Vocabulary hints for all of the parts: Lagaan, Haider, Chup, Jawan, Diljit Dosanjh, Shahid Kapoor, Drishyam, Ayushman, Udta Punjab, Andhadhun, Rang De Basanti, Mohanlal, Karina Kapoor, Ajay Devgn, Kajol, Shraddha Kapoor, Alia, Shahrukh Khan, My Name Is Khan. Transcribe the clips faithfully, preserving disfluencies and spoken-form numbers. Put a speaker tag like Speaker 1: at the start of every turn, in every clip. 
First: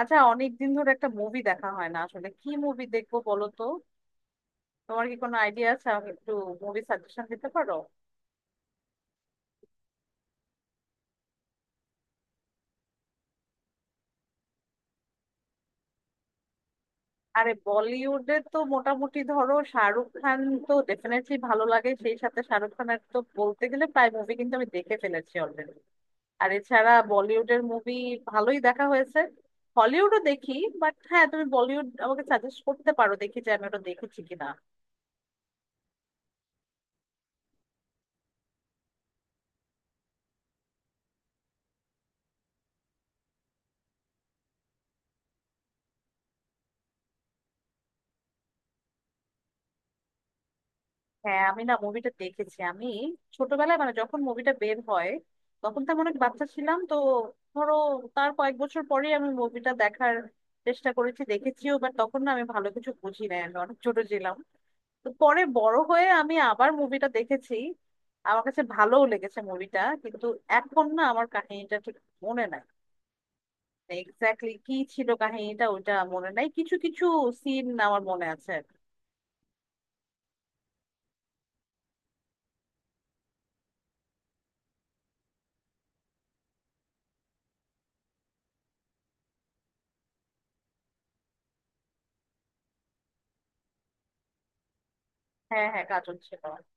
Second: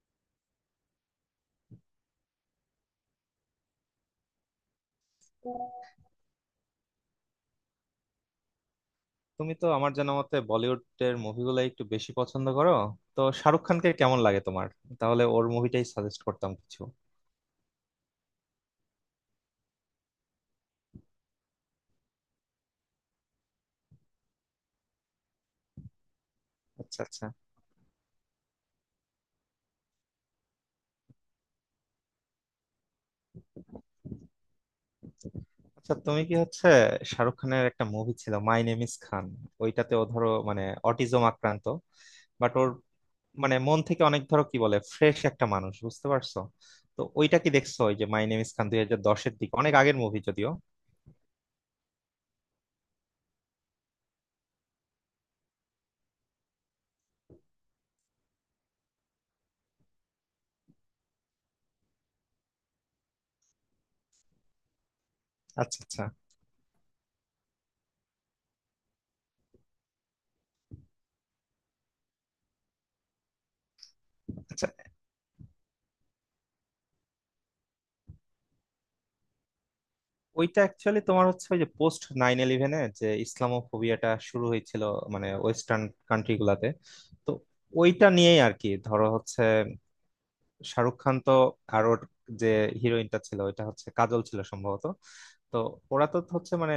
Speaker 1: আচ্ছা, অনেকদিন ধরে একটা মুভি দেখা হয় না। আসলে কি মুভি দেখবো বলো তো? তোমার কি কোনো আইডিয়া আছে? আমাকে একটু মুভি সাজেশন দিতে পারো?
Speaker 2: তুমি তো আমার জানা মতে বলিউডের মুভিগুলো একটু বেশি পছন্দ করো, তো শাহরুখ খানকে কেমন লাগে তোমার? তাহলে ওর মুভিটাই সাজেস্ট করতাম কিছু।
Speaker 1: আরে বলিউডে তো মোটামুটি ধরো শাহরুখ খান তো ডেফিনেটলি ভালো লাগে। সেই সাথে শাহরুখ খানের তো বলতে গেলে প্রায় মুভি কিন্তু আমি দেখে ফেলেছি অলরেডি। আর এছাড়া
Speaker 2: আচ্ছা আচ্ছা।
Speaker 1: বলিউডের মুভি ভালোই দেখা হয়েছে, হলিউডও দেখি। বাট হ্যাঁ, তুমি বলিউড আমাকে সাজেস্ট করতে পারো, দেখি যে আমি ওটা দেখেছি কিনা।
Speaker 2: আচ্ছা, তুমি কি হচ্ছে, শাহরুখ খানের একটা মুভি ছিল মাই নেম ইজ খান। ওইটাতে ও ধরো মানে অটিজম আক্রান্ত, বাট ওর মানে মন থেকে অনেক, ধরো কি বলে, ফ্রেশ একটা মানুষ, বুঝতে পারছো? তো ওইটা কি দেখছো, ওই যে মাই নেম ইজ খান, দুই হাজার দশের দিকে, অনেক আগের মুভি যদিও।
Speaker 1: হ্যাঁ, আমি না মুভিটা দেখেছি। আমি ছোটবেলায়, মানে যখন মুভিটা বের হয় তখন তো আমি অনেক বাচ্চা ছিলাম, তো ধরো তার কয়েক বছর পরে আমি মুভিটা দেখার চেষ্টা করেছি, দেখেছিও, বাট তখন না আমি ভালো কিছু বুঝি না, আমি অনেক ছোট ছিলাম। তো পরে বড়
Speaker 2: আচ্ছা আচ্ছা।
Speaker 1: হয়ে আমি আবার মুভিটা দেখেছি। আমার কাছে ভালোও লেগেছে মুভিটা, কিন্তু এখন না আমার কাহিনীটা ঠিক মনে নাই। এক্স্যাক্টলি
Speaker 2: আচ্ছা,
Speaker 1: কি ছিল কাহিনীটা ওটা মনে নাই, কিছু কিছু সিন আমার মনে আছে।
Speaker 2: ওইটা অ্যাকচুয়ালি তোমার হচ্ছে ওই যে পোস্ট নাইন ইলেভেনে যে ইসলামোফোবিয়াটা শুরু হয়েছিল মানে ওয়েস্টার্ন কান্ট্রি গুলাতে, তো ওইটা নিয়েই আর কি, ধরো হচ্ছে শাহরুখ খান তো, আর ওর যে হিরোইনটা ছিল ওইটা হচ্ছে কাজল ছিল সম্ভবত। তো
Speaker 1: হ্যাঁ হ্যাঁ,
Speaker 2: ওরা
Speaker 1: কাজল
Speaker 2: তো
Speaker 1: ছিল।
Speaker 2: হচ্ছে মানে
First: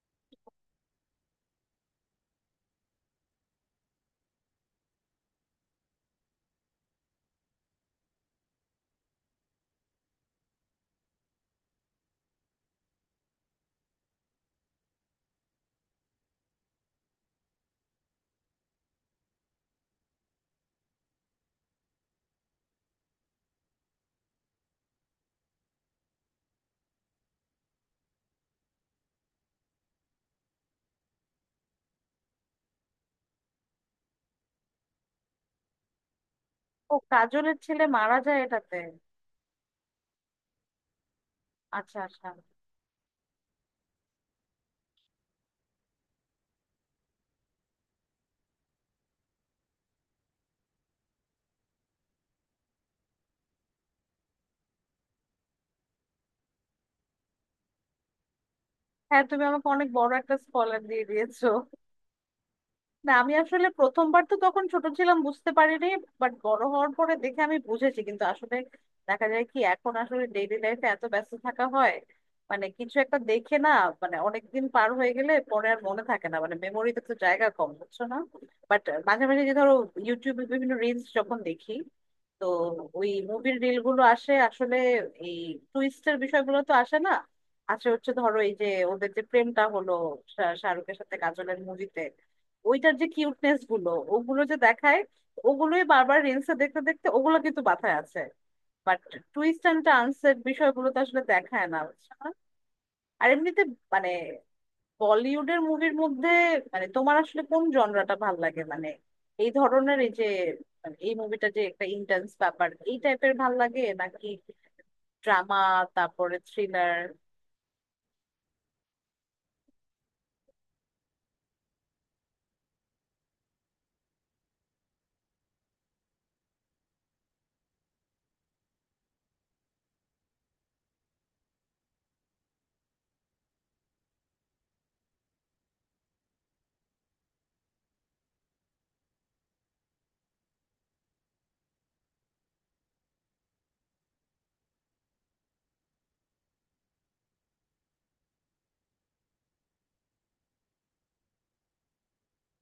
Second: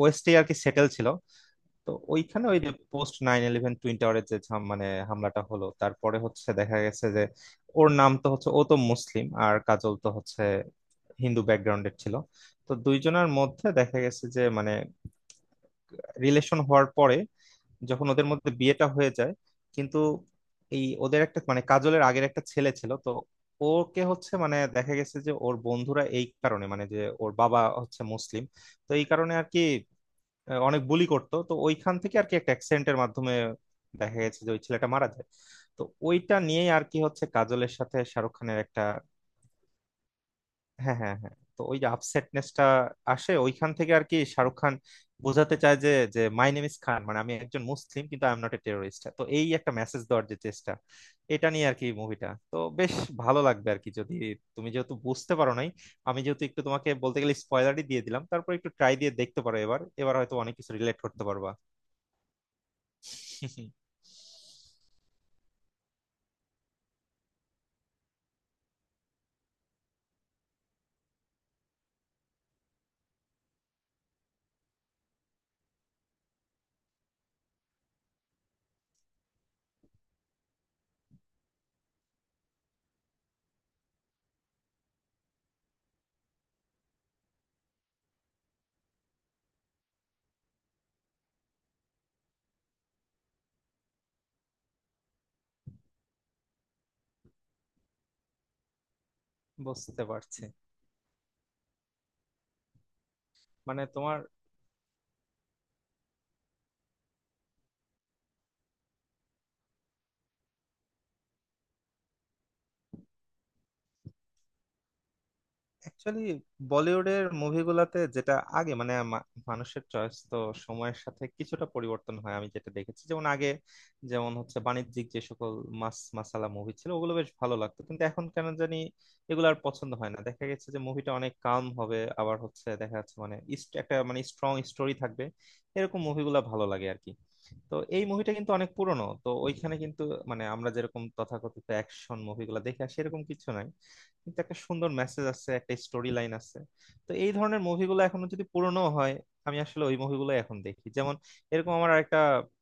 Speaker 2: ওয়েস্টে আর কি সেটেল ছিল। তো ওইখানে ওই যে পোস্ট নাইন ইলেভেন টুইন টাওয়ারের যে ঝাম- মানে হামলাটা হলো, তারপরে হচ্ছে দেখা গেছে যে ওর নাম তো হচ্ছে, ও তো মুসলিম আর কাজল তো হচ্ছে হিন্দু ব্যাকগ্রাউন্ডের ছিল। তো দুইজনের মধ্যে দেখা গেছে যে মানে রিলেশন হওয়ার পরে যখন ওদের মধ্যে বিয়েটা হয়ে যায় কিন্তু এই ওদের একটা মানে কাজলের আগের একটা ছেলে ছিল তো। ওকে হচ্ছে মানে দেখা গেছে যে ওর বন্ধুরা এই কারণে, মানে যে ওর বাবা হচ্ছে মুসলিম, তো এই কারণে আর কি আহ, অনেক বুলি করতো, তো ওইখান থেকে আর কি একটা অ্যাক্সেন্টের মাধ্যমে দেখা গেছে যে ওই ছেলেটা মারা যায়। তো ওইটা নিয়েই আর
Speaker 1: ও,
Speaker 2: কি হচ্ছে
Speaker 1: কাজলের
Speaker 2: কাজলের
Speaker 1: ছেলে
Speaker 2: সাথে
Speaker 1: মারা
Speaker 2: শাহরুখ
Speaker 1: যায়
Speaker 2: খানের
Speaker 1: এটাতে?
Speaker 2: একটা। হ্যাঁ হ্যাঁ হ্যাঁ, তো ওই যে
Speaker 1: আচ্ছা আচ্ছা।
Speaker 2: আপসেটনেসটা আসে ওইখান থেকে আর কি। শাহরুখ খান বোঝাতে চায় যে, যে মাই নেম ইজ খান মানে আমি একজন মুসলিম কিন্তু I am not a terrorist, তো এই একটা মেসেজ দেওয়ার যে চেষ্টা, এটা নিয়ে আর কি মুভিটা তো বেশ ভালো লাগবে আর কি, যদি তুমি যেহেতু বুঝতে পারো নাই, আমি যেহেতু একটু তোমাকে বলতে গেলে স্পয়লারই দিয়ে দিলাম, তারপর একটু ট্রাই দিয়ে
Speaker 1: হ্যাঁ,
Speaker 2: দেখতে
Speaker 1: তুমি
Speaker 2: পারো,
Speaker 1: আমাকে
Speaker 2: এবার
Speaker 1: অনেক বড়
Speaker 2: এবার
Speaker 1: একটা
Speaker 2: হয়তো অনেক কিছু
Speaker 1: স্পয়লার
Speaker 2: রিলেট
Speaker 1: দিয়ে
Speaker 2: করতে
Speaker 1: দিয়েছো।
Speaker 2: পারবা।
Speaker 1: না, আমি আসলে প্রথমবার তো তখন ছোট ছিলাম, বুঝতে পারিনি। বাট বড় হওয়ার পরে দেখে আমি বুঝেছি। কিন্তু আসলে দেখা যায় কি, এখন আসলে ডেইলি লাইফে এত ব্যস্ত থাকা হয়, মানে কিছু একটা দেখে না মানে অনেকদিন পার হয়ে গেলে পরে আর মনে থাকে না, মানে মেমোরিতে তো জায়গা কম, বুঝছো না? বাট মাঝে মাঝে যে ধরো ইউটিউবে বিভিন্ন রিলস যখন দেখি, তো ওই মুভির রিল গুলো আসে আসলে। এই টুইস্টের বিষয়গুলো তো আসে না, আসে হচ্ছে ধরো এই যে ওদের যে প্রেমটা হলো শা- শাহরুখের সাথে কাজলের মুভিতে, ওইটার যে কিউটনেস গুলো ওগুলো যে দেখায়, ওগুলোই বারবার রিলসে দেখতে দেখতে ওগুলো কিন্তু মাথায় আছে। বাট টুইস্ট অ্যান্ড
Speaker 2: বুঝতে
Speaker 1: টার্নস এর
Speaker 2: পারছি।
Speaker 1: বিষয়গুলো তো আসলে দেখায় না, বুঝছো না? আর এমনিতে
Speaker 2: মানে
Speaker 1: মানে
Speaker 2: তোমার
Speaker 1: বলিউডের মুভির মধ্যে মানে তোমার আসলে কোন জনরাটা ভাল লাগে? মানে এই ধরনের এই যে মানে এই মুভিটা যে একটা ইন্টেন্স ব্যাপার, এই টাইপের ভাল লাগে নাকি ড্রামা,
Speaker 2: অ্যাকচুয়ালি
Speaker 1: তারপরে থ্রিলার?
Speaker 2: বলিউডের মুভিগুলাতে যেটা আগে মানে মা- মানুষের চয়েস তো সময়ের সাথে কিছুটা পরিবর্তন হয়, আমি যেটা দেখেছি, যেমন আগে, যেমন হচ্ছে বাণিজ্যিক যে সকল মাস মাসালা মুভি ছিল ওগুলো বেশ ভালো লাগতো, কিন্তু এখন কেন জানি এগুলো আর পছন্দ হয় না। দেখা গেছে যে মুভিটা অনেক কাম হবে, আবার হচ্ছে দেখা যাচ্ছে মানে ইস- একটা মানে স্ট্রং স্টোরি থাকবে, এরকম মুভিগুলো ভালো লাগে আর কি। তো এই মুভিটা কিন্তু অনেক পুরনো, তো ওইখানে কিন্তু মানে আমরা যেরকম তথাকথিত অ্যাকশন মুভিগুলো দেখে আসি এরকম কিছু নাই, কিন্তু একটা সুন্দর মেসেজ আছে, একটা স্টোরি লাইন আছে। তো এই ধরনের মুভিগুলো এখনো যদি পুরনো হয় আমি আসলে ওই মুভিগুলো এখন দেখি। যেমন এরকম আমার একটা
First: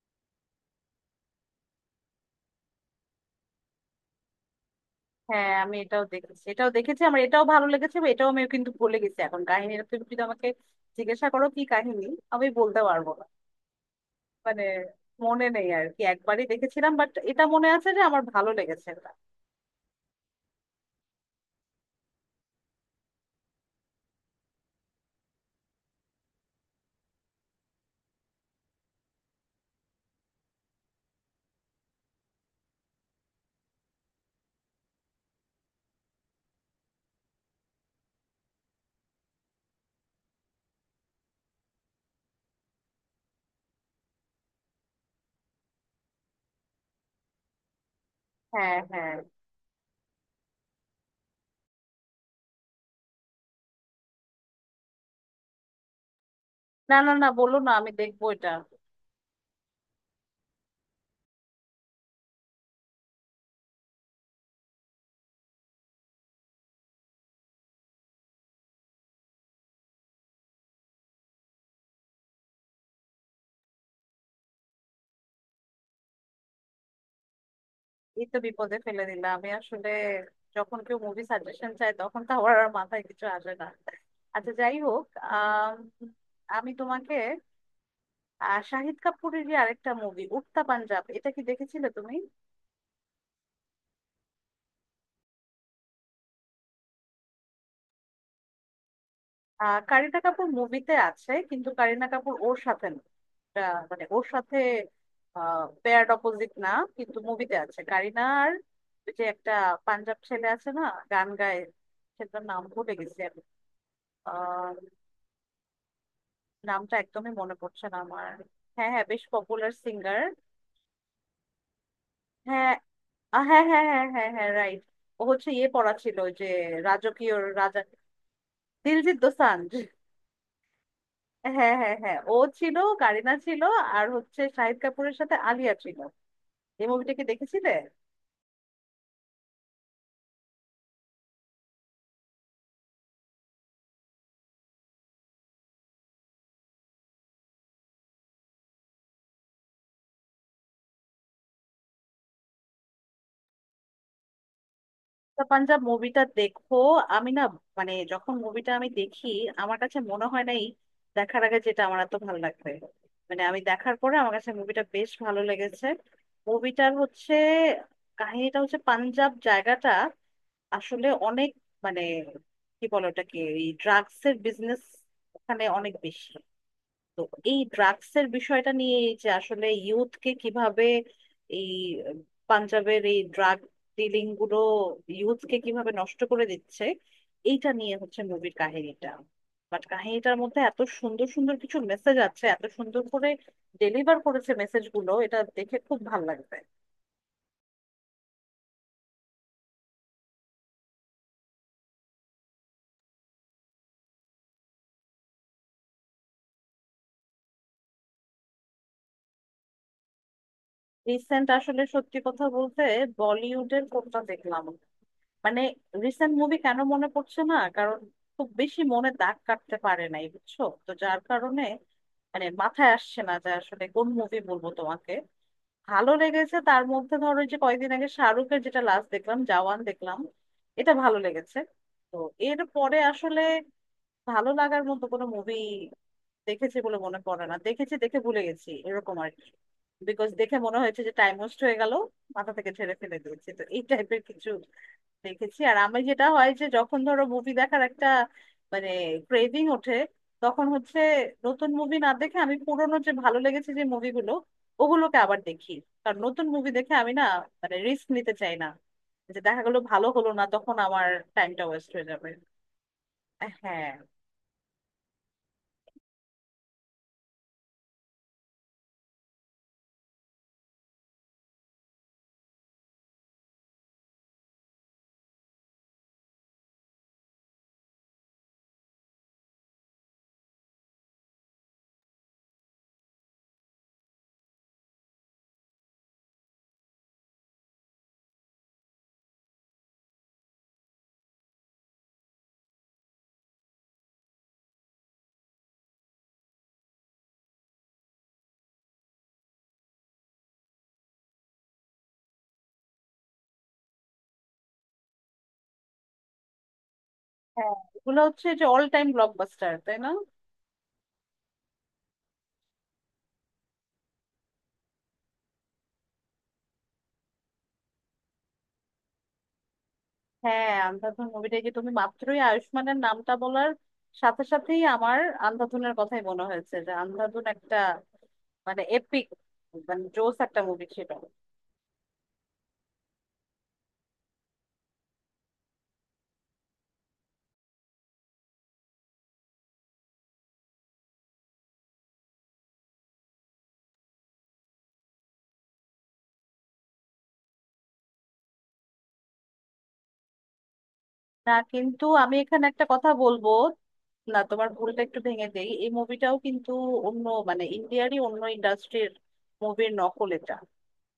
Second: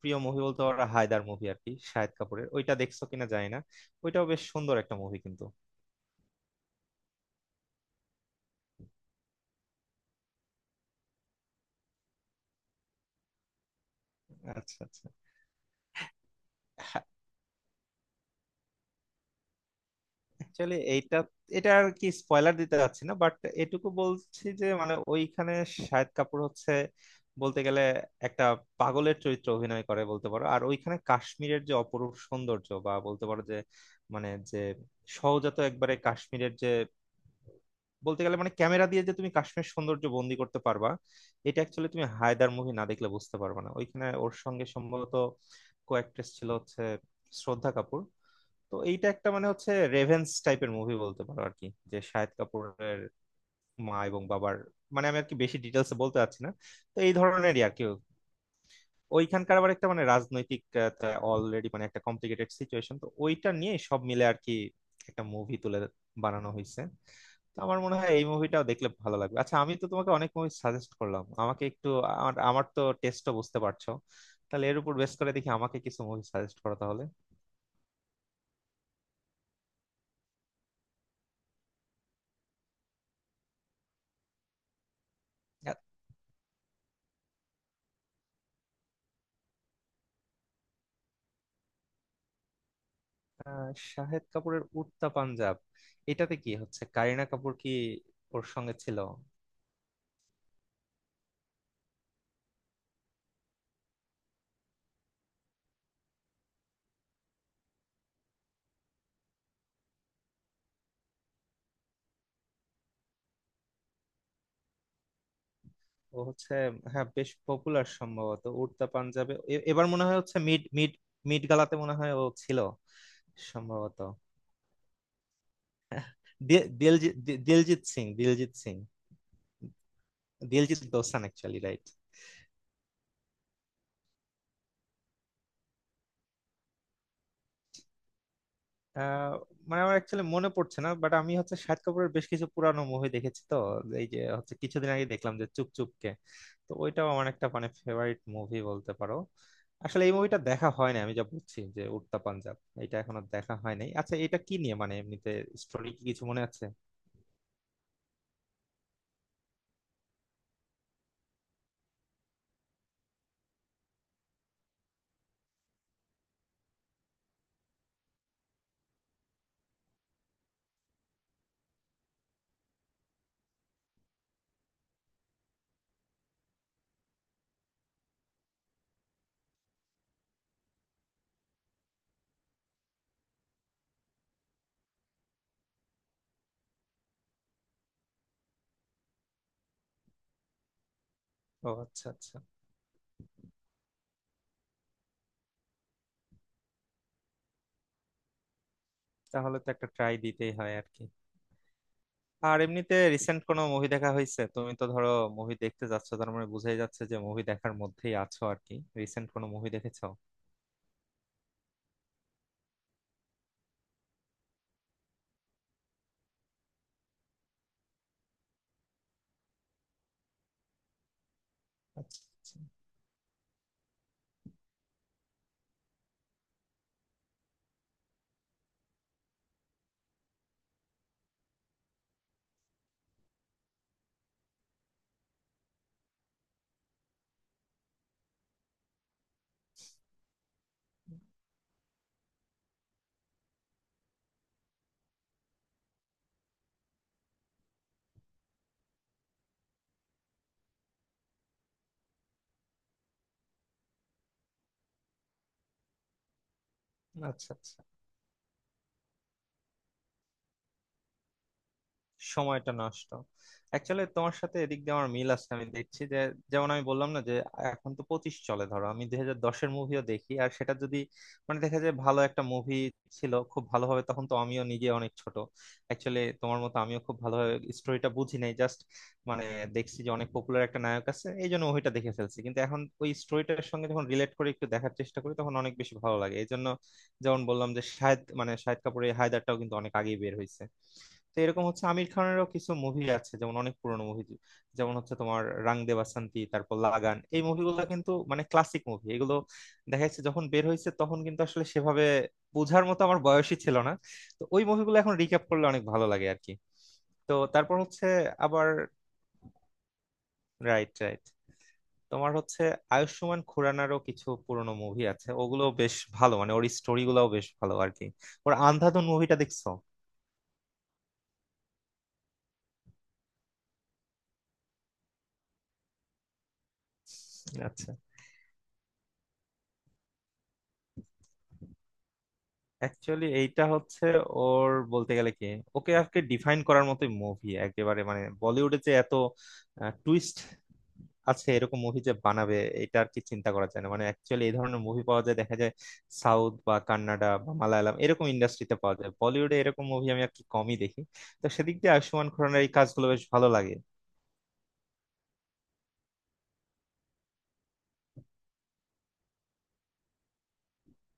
Speaker 2: প্রিয় মুভি বলতে পারো হায়দার মুভি আর কি, শাহিদ কাপুরের, ওইটা দেখছো কিনা জানি না, ওইটাও বেশ সুন্দর একটা মুভি কিন্তু।
Speaker 1: হ্যাঁ, আমি এটাও দেখেছি, এটাও দেখেছি, আমার এটাও ভালো লেগেছে। বা এটাও আমি কিন্তু ভুলে গেছি এখন কাহিনীটা। তুমি যদি আমাকে জিজ্ঞাসা করো কি কাহিনী, আমি বলতে পারবো না। মানে
Speaker 2: আচ্ছা আচ্ছা।
Speaker 1: মনে নেই আর কি, একবারই দেখেছিলাম। বাট এটা মনে আছে যে আমার ভালো লেগেছে এটা।
Speaker 2: অ্যাকচুয়ালি এইটা, এটা আর কি স্পয়লার দিতে যাচ্ছি না বাট এটুকু বলছি যে মানে ওইখানে শাহিদ কাপুর হচ্ছে বলতে গেলে একটা পাগলের চরিত্র অভিনয় করে বলতে পারো। আর ওইখানে কাশ্মীরের যে অপরূপ সৌন্দর্য, বা বলতে পারো যে মানে যে সহজাত একবারে কাশ্মীরের যে বলতে গেলে মানে ক্যামেরা দিয়ে যে তুমি কাশ্মীর সৌন্দর্য বন্দি করতে পারবা, এটা অ্যাকচুয়ালি তুমি হায়দার মুভি না দেখলে বুঝতে পারবে না। ওইখানে ওর সঙ্গে সম্ভবত কো ছিল হচ্ছে শ্রদ্ধা কাপুর। তো
Speaker 1: হ্যাঁ
Speaker 2: এইটা
Speaker 1: হ্যাঁ।
Speaker 2: একটা মানে হচ্ছে রেভেন্স টাইপের মুভি বলতে পারো আর কি, যে শাহিদ কাপুরের মা এবং বাবার, মানে আমি আর কি বেশি ডিটেলসে বলতে চাচ্ছি না। তো
Speaker 1: না
Speaker 2: এই
Speaker 1: না না, বলো
Speaker 2: ধরনেরই
Speaker 1: না,
Speaker 2: আর কি,
Speaker 1: আমি দেখবো এটা।
Speaker 2: ওইখানকার আবার একটা মানে রাজনৈতিক অলরেডি মানে একটা কমপ্লিকেটেড সিচুয়েশন, তো ওইটা নিয়ে সব মিলে আর কি একটা মুভি তুলে বানানো হয়েছে। তো আমার মনে হয় এই মুভিটাও দেখলে ভালো লাগবে। আচ্ছা, আমি তো তোমাকে অনেক মুভি সাজেস্ট করলাম, আমাকে একটু, আমার আমার তো টেস্টও বুঝতে পারছো, তাহলে এর উপর বেস করে দেখি আমাকে কিছু মুভি সাজেস্ট করো তাহলে।
Speaker 1: এই তো বিপদে ফেলে দিলাম। আমি আসলে যখন কেউ মুভি সাজেশন চায় তখন তো আমার আর মাথায় কিছু আসে না। আচ্ছা, যাই হোক। আম, আমি তোমাকে আহ, শাহিদ কাপুরের যে আরেকটা মুভি উড়তা পাঞ্জাব, এটা কি দেখেছিলে তুমি?
Speaker 2: আহ, শাহেদ কাপুরের উড়তা পাঞ্জাব, এটাতে কি হচ্ছে কারিনা কাপুর কি ওর সঙ্গে ছিল?
Speaker 1: আহ কারিনা কাপুর মুভিতে আছে, কিন্তু কারিনা কাপুর ওর সাথে না। এটা মানে ওর সাথে পেয়ার অপোজিট না, কিন্তু মুভিতে আছে কারিনা। আর ওই যে একটা পাঞ্জাব ছেলে আছে না, গান গায়, সেটার নাম ভুলে গেছি আমি।
Speaker 2: ও হচ্ছে,
Speaker 1: নামটা
Speaker 2: হ্যাঁ বেশ
Speaker 1: একদমই মনে পড়ছে
Speaker 2: পপুলার
Speaker 1: না আমার।
Speaker 2: সম্ভবত উড়তা
Speaker 1: হ্যাঁ হ্যাঁ, বেশ
Speaker 2: পাঞ্জাবে এ-
Speaker 1: পপুলার
Speaker 2: এবার মনে হয়
Speaker 1: সিঙ্গার।
Speaker 2: হচ্ছে মিড মিড মিড গালাতে মনে হয় ও ছিল
Speaker 1: হ্যাঁ। আহ, হ্যাঁ হ্যাঁ
Speaker 2: সম্ভবত।
Speaker 1: হ্যাঁ হ্যাঁ হ্যাঁ, রাইট। ও হচ্ছে ইয়ে পড়া ছিল ওই যে,
Speaker 2: দিলজিৎ
Speaker 1: রাজকীয়, রাজা,
Speaker 2: দিলজিৎ সিং দিলজিৎ সিং
Speaker 1: দিলজিৎ দোসাঞ্জ।
Speaker 2: দিলজিৎ দোসান অ্যাকচুয়ালি
Speaker 1: হ্যাঁ
Speaker 2: রাইট।
Speaker 1: হ্যাঁ হ্যাঁ, ও ছিল, কারিনা ছিল। আর হচ্ছে শাহিদ কাপুরের সাথে আলিয়া ছিল। এই মুভিটা কি দেখেছিলে?
Speaker 2: আহ, মানে আমার অ্যাকচুয়ালি মনে পড়ছে না, বাট আমি হচ্ছে শাহিদ কাপুরের বেশ কিছু পুরানো মুভি দেখেছি তো। এই যে হচ্ছে কিছুদিন আগে দেখলাম যে চুপ চুপ কে, তো ওইটাও আমার একটা মানে ফেভারিট মুভি বলতে পারো। আসলে এই মুভিটা দেখা হয় না, আমি যা বুঝছি যে উড়তা পাঞ্জাব এটা এখনো দেখা হয় নাই। আচ্ছা এটা কি নিয়ে মানে এমনিতে
Speaker 1: দ্য পাঞ্জাব
Speaker 2: স্টোরি কি
Speaker 1: মুভিটা
Speaker 2: কিছু মনে আছে?
Speaker 1: দেখো। আমি না, মানে যখন মুভিটা আমি দেখি, আমার কাছে মনে হয় নাই দেখার আগে যেটা আমার এত ভালো লাগবে। মানে আমি দেখার পরে আমার কাছে মুভিটা বেশ ভালো লেগেছে। মুভিটার হচ্ছে কাহিনীটা হচ্ছে পাঞ্জাব জায়গাটা আসলে অনেক মানে কি বলে ওটাকে, এই ড্রাগস এর বিজনেস ওখানে অনেক বেশি। তো এই ড্রাগস এর বিষয়টা নিয়ে, এই যে আসলে ইউথকে কিভাবে, এই পাঞ্জাবের এই ড্রাগ ডিলিং গুলো ইউথকে কিভাবে নষ্ট করে দিচ্ছে, এইটা নিয়ে হচ্ছে মুভির কাহিনীটা। বাট কাহিনীটার মধ্যে এত সুন্দর সুন্দর
Speaker 2: ও
Speaker 1: কিছু
Speaker 2: আচ্ছা
Speaker 1: মেসেজ
Speaker 2: আচ্ছা,
Speaker 1: আছে, এত সুন্দর করে ডেলিভার করেছে মেসেজ গুলো, এটা দেখে খুব ভালো লাগবে।
Speaker 2: তাহলে তো একটা ট্রাই দিতেই হয় আর কি। আর এমনিতে রিসেন্ট কোনো মুভি দেখা হয়েছে? তুমি তো ধরো মুভি দেখতে যাচ্ছ, তার মানে বোঝাই যাচ্ছে যে মুভি দেখার মধ্যেই আছো আর কি, রিসেন্ট কোনো মুভি দেখেছো?
Speaker 1: রিসেন্ট আসলে সত্যি কথা বলতে বলিউডের কোনটা দেখলাম মানে, রিসেন্ট মুভি কেন মনে পড়ছে না, কারণ খুব বেশি মনে দাগ কাটতে পারে নাই বুঝছো, তো যার কারণে
Speaker 2: আচ্ছা
Speaker 1: মানে
Speaker 2: আচ্ছা।
Speaker 1: মাথায় আসছে না যে আসলে কোন মুভি বলবো তোমাকে। ভালো লেগেছে তার মধ্যে ধরো এই যে কয়েকদিন আগে শাহরুখের যেটা লাস্ট দেখলাম, জওয়ান দেখলাম, এটা ভালো লেগেছে। তো এর পরে আসলে ভালো লাগার মতো কোনো মুভি দেখেছি বলে মনে পড়ে না। দেখেছি, দেখে ভুলে গেছি এরকম আর কি, বিকজ দেখে মনে হয়েছে যে টাইম ওয়েস্ট হয়ে গেল, মাথা থেকে ছেড়ে ফেলে দিয়েছি, তো এই টাইপের কিছু দেখেছি। আর আমি যেটা হয় যে যখন ধরো মুভি দেখার একটা মানে ক্রেভিং ওঠে, তখন হচ্ছে নতুন মুভি না দেখে আমি পুরোনো যে ভালো লেগেছে যে মুভিগুলো ওগুলোকে আবার দেখি। কারণ নতুন মুভি দেখে আমি না
Speaker 2: আচ্ছা
Speaker 1: মানে
Speaker 2: আচ্ছা।
Speaker 1: রিস্ক নিতে চাই না যে দেখা গেলো ভালো হলো না, তখন আমার টাইমটা ওয়েস্ট হয়ে যাবে।
Speaker 2: সময়টা নষ্ট।
Speaker 1: হ্যাঁ হ্যাঁ।
Speaker 2: অ্যাকচুয়ালি তোমার সাথে এদিক দিয়ে আমার মিল আছে, আমি দেখছি যে যেমন আমি বললাম না যে এখন তো পঁচিশ চলে, ধরো আমি দুই হাজার দশের মুভিও দেখি, আর সেটা যদি মানে দেখা যায় ভালো একটা মুভি ছিল খুব ভালোভাবে, তখন তো আমিও নিজে অনেক ছোট, অ্যাকচুয়ালি তোমার মতো আমিও খুব ভালোভাবে স্টোরিটা বুঝি নাই, জাস্ট মানে দেখছি যে অনেক পপুলার একটা নায়ক আছে এই জন্য মুভিটা দেখে ফেলছি, কিন্তু এখন ওই স্টোরিটার সঙ্গে যখন রিলেট করে একটু দেখার চেষ্টা করি তখন অনেক বেশি ভালো লাগে এই জন্য। যেমন বললাম যে শাহেদ মানে শাহেদ কাপুরের হায়দারটাও কিন্তু অনেক আগেই বের হয়েছে। তো এরকম হচ্ছে আমির খানেরও কিছু মুভি আছে, যেমন অনেক পুরনো মুভি, যেমন হচ্ছে তোমার রং দে বাসন্তী, তারপর লাগান, এই মুভিগুলো কিন্তু মানে ক্লাসিক মুভি এগুলো। দেখা যাচ্ছে যখন বের হয়েছে তখন কিন্তু আসলে সেভাবে বোঝার মতো আমার বয়সই ছিল না। তো ওই মুভিগুলো এখন রিক্যাপ করলে অনেক ভালো লাগে আর কি। তো তারপর হচ্ছে
Speaker 1: এগুলো হচ্ছে যে
Speaker 2: আবার,
Speaker 1: অল টাইম ব্লকবাস্টার, তাই না?
Speaker 2: Right right. তোমার হচ্ছে আয়ুষ্মান খুরানারও কিছু পুরনো মুভি আছে, ওগুলো বেশ ভালো মানে ওর স্টোরি গুলাও বেশ ভালো আর কি। ওর আন্ধাধুন মুভিটা দেখছো?
Speaker 1: হ্যাঁ, আন্ধাধুন মুভিটা যে, তুমি মাত্রই আয়ুষ্মানের নামটা বলার সাথে সাথেই আমার আন্ধাধুনের কথাই মনে হয়েছে যে আন্ধাধুন একটা
Speaker 2: আচ্ছা,
Speaker 1: মানে এপিক, মানে জোস একটা মুভি ছিল।
Speaker 2: অ্যাকচুয়ালি এইটা হচ্ছে ওর বলতে গেলে কি, ওকে আজকে ডিফাইন করার মতোই মুভি একেবারে, মানে বলিউডে যে এত টুইস্ট আছে এরকম মুভি যে বানাবে এটা আর কি চিন্তা করা যায় না। মানে অ্যাকচুয়ালি এই ধরনের মুভি পাওয়া যায় দেখা যায় সাউথ বা কান্নাডা বা মালায়ালাম এরকম ইন্ডাস্ট্রিতে পাওয়া যায়, বলিউডে এরকম মুভি আমি আর কি কমই দেখি। তো
Speaker 1: না,
Speaker 2: সেদিক দিয়ে
Speaker 1: কিন্তু
Speaker 2: আয়ুষ্মান
Speaker 1: আমি
Speaker 2: খুরানার
Speaker 1: এখানে
Speaker 2: এই
Speaker 1: একটা
Speaker 2: কাজগুলো
Speaker 1: কথা
Speaker 2: বেশ ভালো
Speaker 1: বলবো।
Speaker 2: লাগে।
Speaker 1: না, তোমার ভুলটা একটু ভেঙে দেই। এই মুভিটাও কিন্তু অন্য মানে ইন্ডিয়ারই অন্য ইন্ডাস্ট্রির মুভির নকল এটা।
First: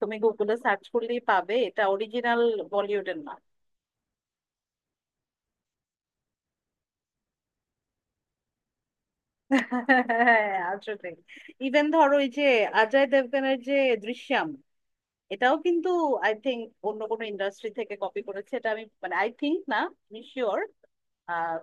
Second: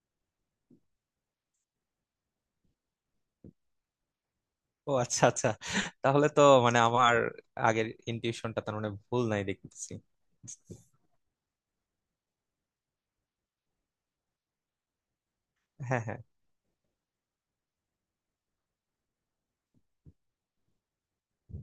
Speaker 1: তুমি গুগলে সার্চ করলেই পাবে, এটা অরিজিনাল বলিউডের না।
Speaker 2: ও আচ্ছা আচ্ছা, তাহলে তো মানে আমার আগের ইনটিউশনটা তার মানে ভুল নাই দেখতেছি।
Speaker 1: হ্যাঁ, আসলে ইভেন ধরো এই যে অজয় দেবগনের যে দৃশ্যম, এটাও কিন্তু
Speaker 2: হ্যাঁ হ্যাঁ।
Speaker 1: আই থিংক অন্য কোনো ইন্ডাস্ট্রি থেকে কপি করেছে। এটা আমি মানে আই থিংক না, আমি শিওর।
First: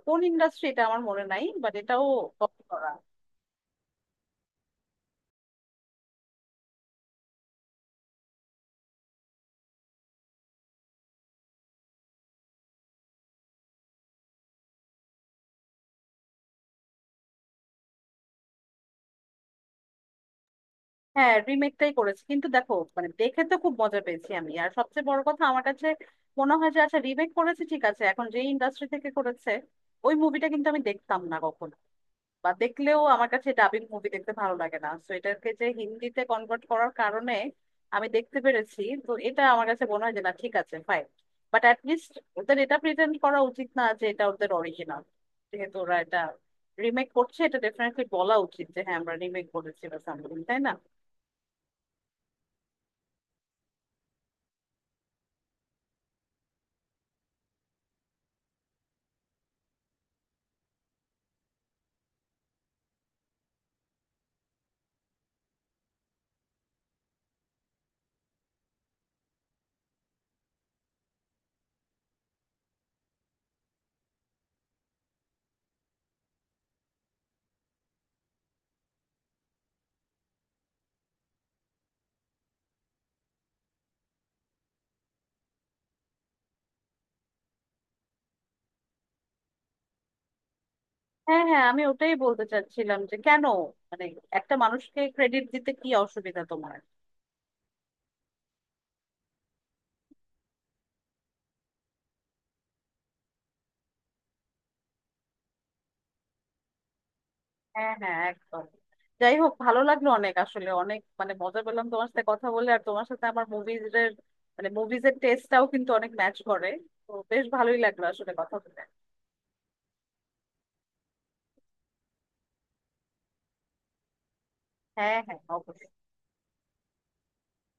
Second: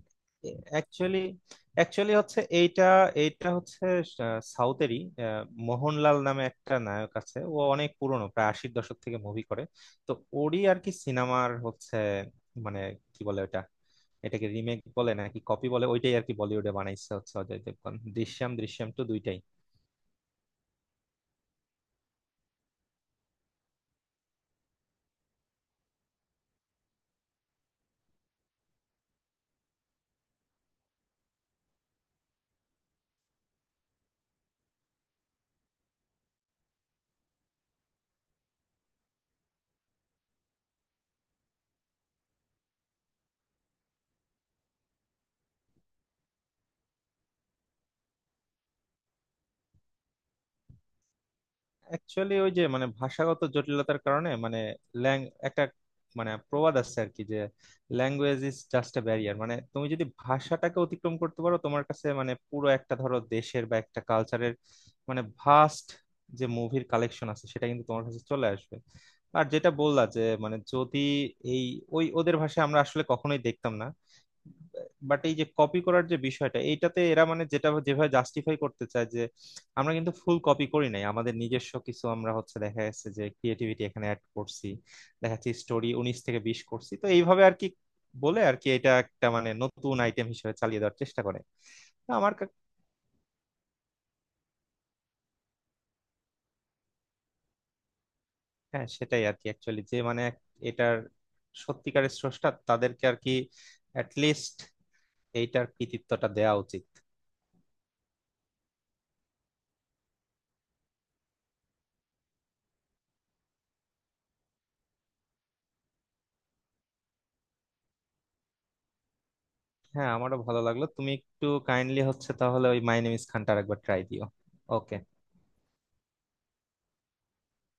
Speaker 1: কোন ইন্ডাস্ট্রি এটা আমার
Speaker 2: অ্যাকচুয়ালি
Speaker 1: মনে নাই, বাট এটাও
Speaker 2: অ্যাকচুয়ালি হচ্ছে
Speaker 1: কপি
Speaker 2: এইটা,
Speaker 1: করা।
Speaker 2: এইটা হচ্ছে আহ, সাউথেরই। আহ, মোহনলাল নামে একটা নায়ক আছে, ও অনেক পুরনো, প্রায় আশির দশক থেকে মুভি করে। তো ওরই আর কি সিনেমার হচ্ছে মানে কি বলে ওটা, এটাকে রিমেক বলে নাকি কপি বলে, ওইটাই আর কি বলিউডে বানাইছে হচ্ছে অজয় দেবগন দৃশ্যম দৃশ্যম টু দুইটাই।
Speaker 1: হ্যাঁ, রিমেকটাই করেছে, কিন্তু দেখো মানে দেখে তো খুব মজা পেয়েছি আমি। আর সবচেয়ে বড় কথা আমার কাছে মনে হয় যে আচ্ছা, রিমেক করেছে, ঠিক আছে, এখন যে ইন্ডাস্ট্রি থেকে করেছে ওই মুভিটা কিন্তু আমি দেখতাম না কখনো, বা দেখলেও আমার কাছে ডাবিং মুভি দেখতে ভালো লাগে না। তো এটাকে যে হিন্দিতে কনভার্ট করার কারণে আমি দেখতে পেরেছি, তো এটা আমার কাছে মনে হয় যে না, ঠিক আছে, ফাইন। বাট অ্যাটলিস্ট ওদের এটা প্রেজেন্ট করা উচিত না যে এটা ওদের অরিজিনাল। যেহেতু ওরা এটা রিমেক করছে, এটা ডেফিনেটলি বলা উচিত যে হ্যাঁ, আমরা রিমেক করেছি বা সামথিং, তাই না?
Speaker 2: অ্যাকচুয়ালি ওই যে মানে ভাষাগত জটিলতার কারণে মানে ল্যাং একটা মানে প্রবাদ আছে আর কি যে language is just a barrier, মানে তুমি যদি ভাষাটাকে অতিক্রম করতে পারো তোমার কাছে মানে পুরো একটা ধরো দেশের বা একটা কালচারের মানে ভাস্ট যে মুভির কালেকশন আছে সেটা কিন্তু তোমার কাছে চলে আসবে। আর যেটা বললা যে মানে যদি এই ওই ওদের ভাষায় আমরা আসলে কখনোই দেখতাম না। বাট এই যে কপি করার যে বিষয়টা, এইটাতে এরা মানে যেটা যেভাবে জাস্টিফাই করতে চায় যে আমরা কিন্তু ফুল কপি করি নাই, আমাদের নিজস্ব কিছু আমরা হচ্ছে দেখা যাচ্ছে যে ক্রিয়েটিভিটি এখানে অ্যাড করছি, দেখা যাচ্ছে স্টোরি উনিশ থেকে বিশ করছি, তো এইভাবে আর কি বলে আর কি এটা একটা মানে নতুন আইটেম হিসেবে চালিয়ে দেওয়ার চেষ্টা করে।
Speaker 1: হ্যাঁ হ্যাঁ, আমি
Speaker 2: তো
Speaker 1: ওটাই
Speaker 2: আমার
Speaker 1: বলতে
Speaker 2: কা-
Speaker 1: চাচ্ছিলাম যে কেন মানে একটা মানুষকে ক্রেডিট দিতে কি অসুবিধা তোমার?
Speaker 2: হ্যাঁ সেটাই আর কি অ্যাকচুয়ালি যে মানে এক- এটার সত্যিকারের স্রষ্টা তাদেরকে আর কি লিস্ট এইটার কৃতিত্বটা দেওয়া উচিত।
Speaker 1: হ্যাঁ হ্যাঁ, একদম। যাই হোক, ভালো লাগলো অনেক, আসলে অনেক মানে মজা পেলাম তোমার সাথে কথা বলে। আর তোমার সাথে আমার মুভিজ এর মানে মুভিজ এর টেস্টটাও কিন্তু অনেক ম্যাচ করে, তো বেশ ভালোই লাগলো আসলে কথা বলে।
Speaker 2: হ্যাঁ আমারও ভালো লাগলো, তুমি একটু কাইন্ডলি হচ্ছে তাহলে ওই মাই নেম ইজ খানটার একবার ট্রাই দিও। ওকে।
Speaker 1: হ্যাঁ হ্যাঁ, অবশ্যই।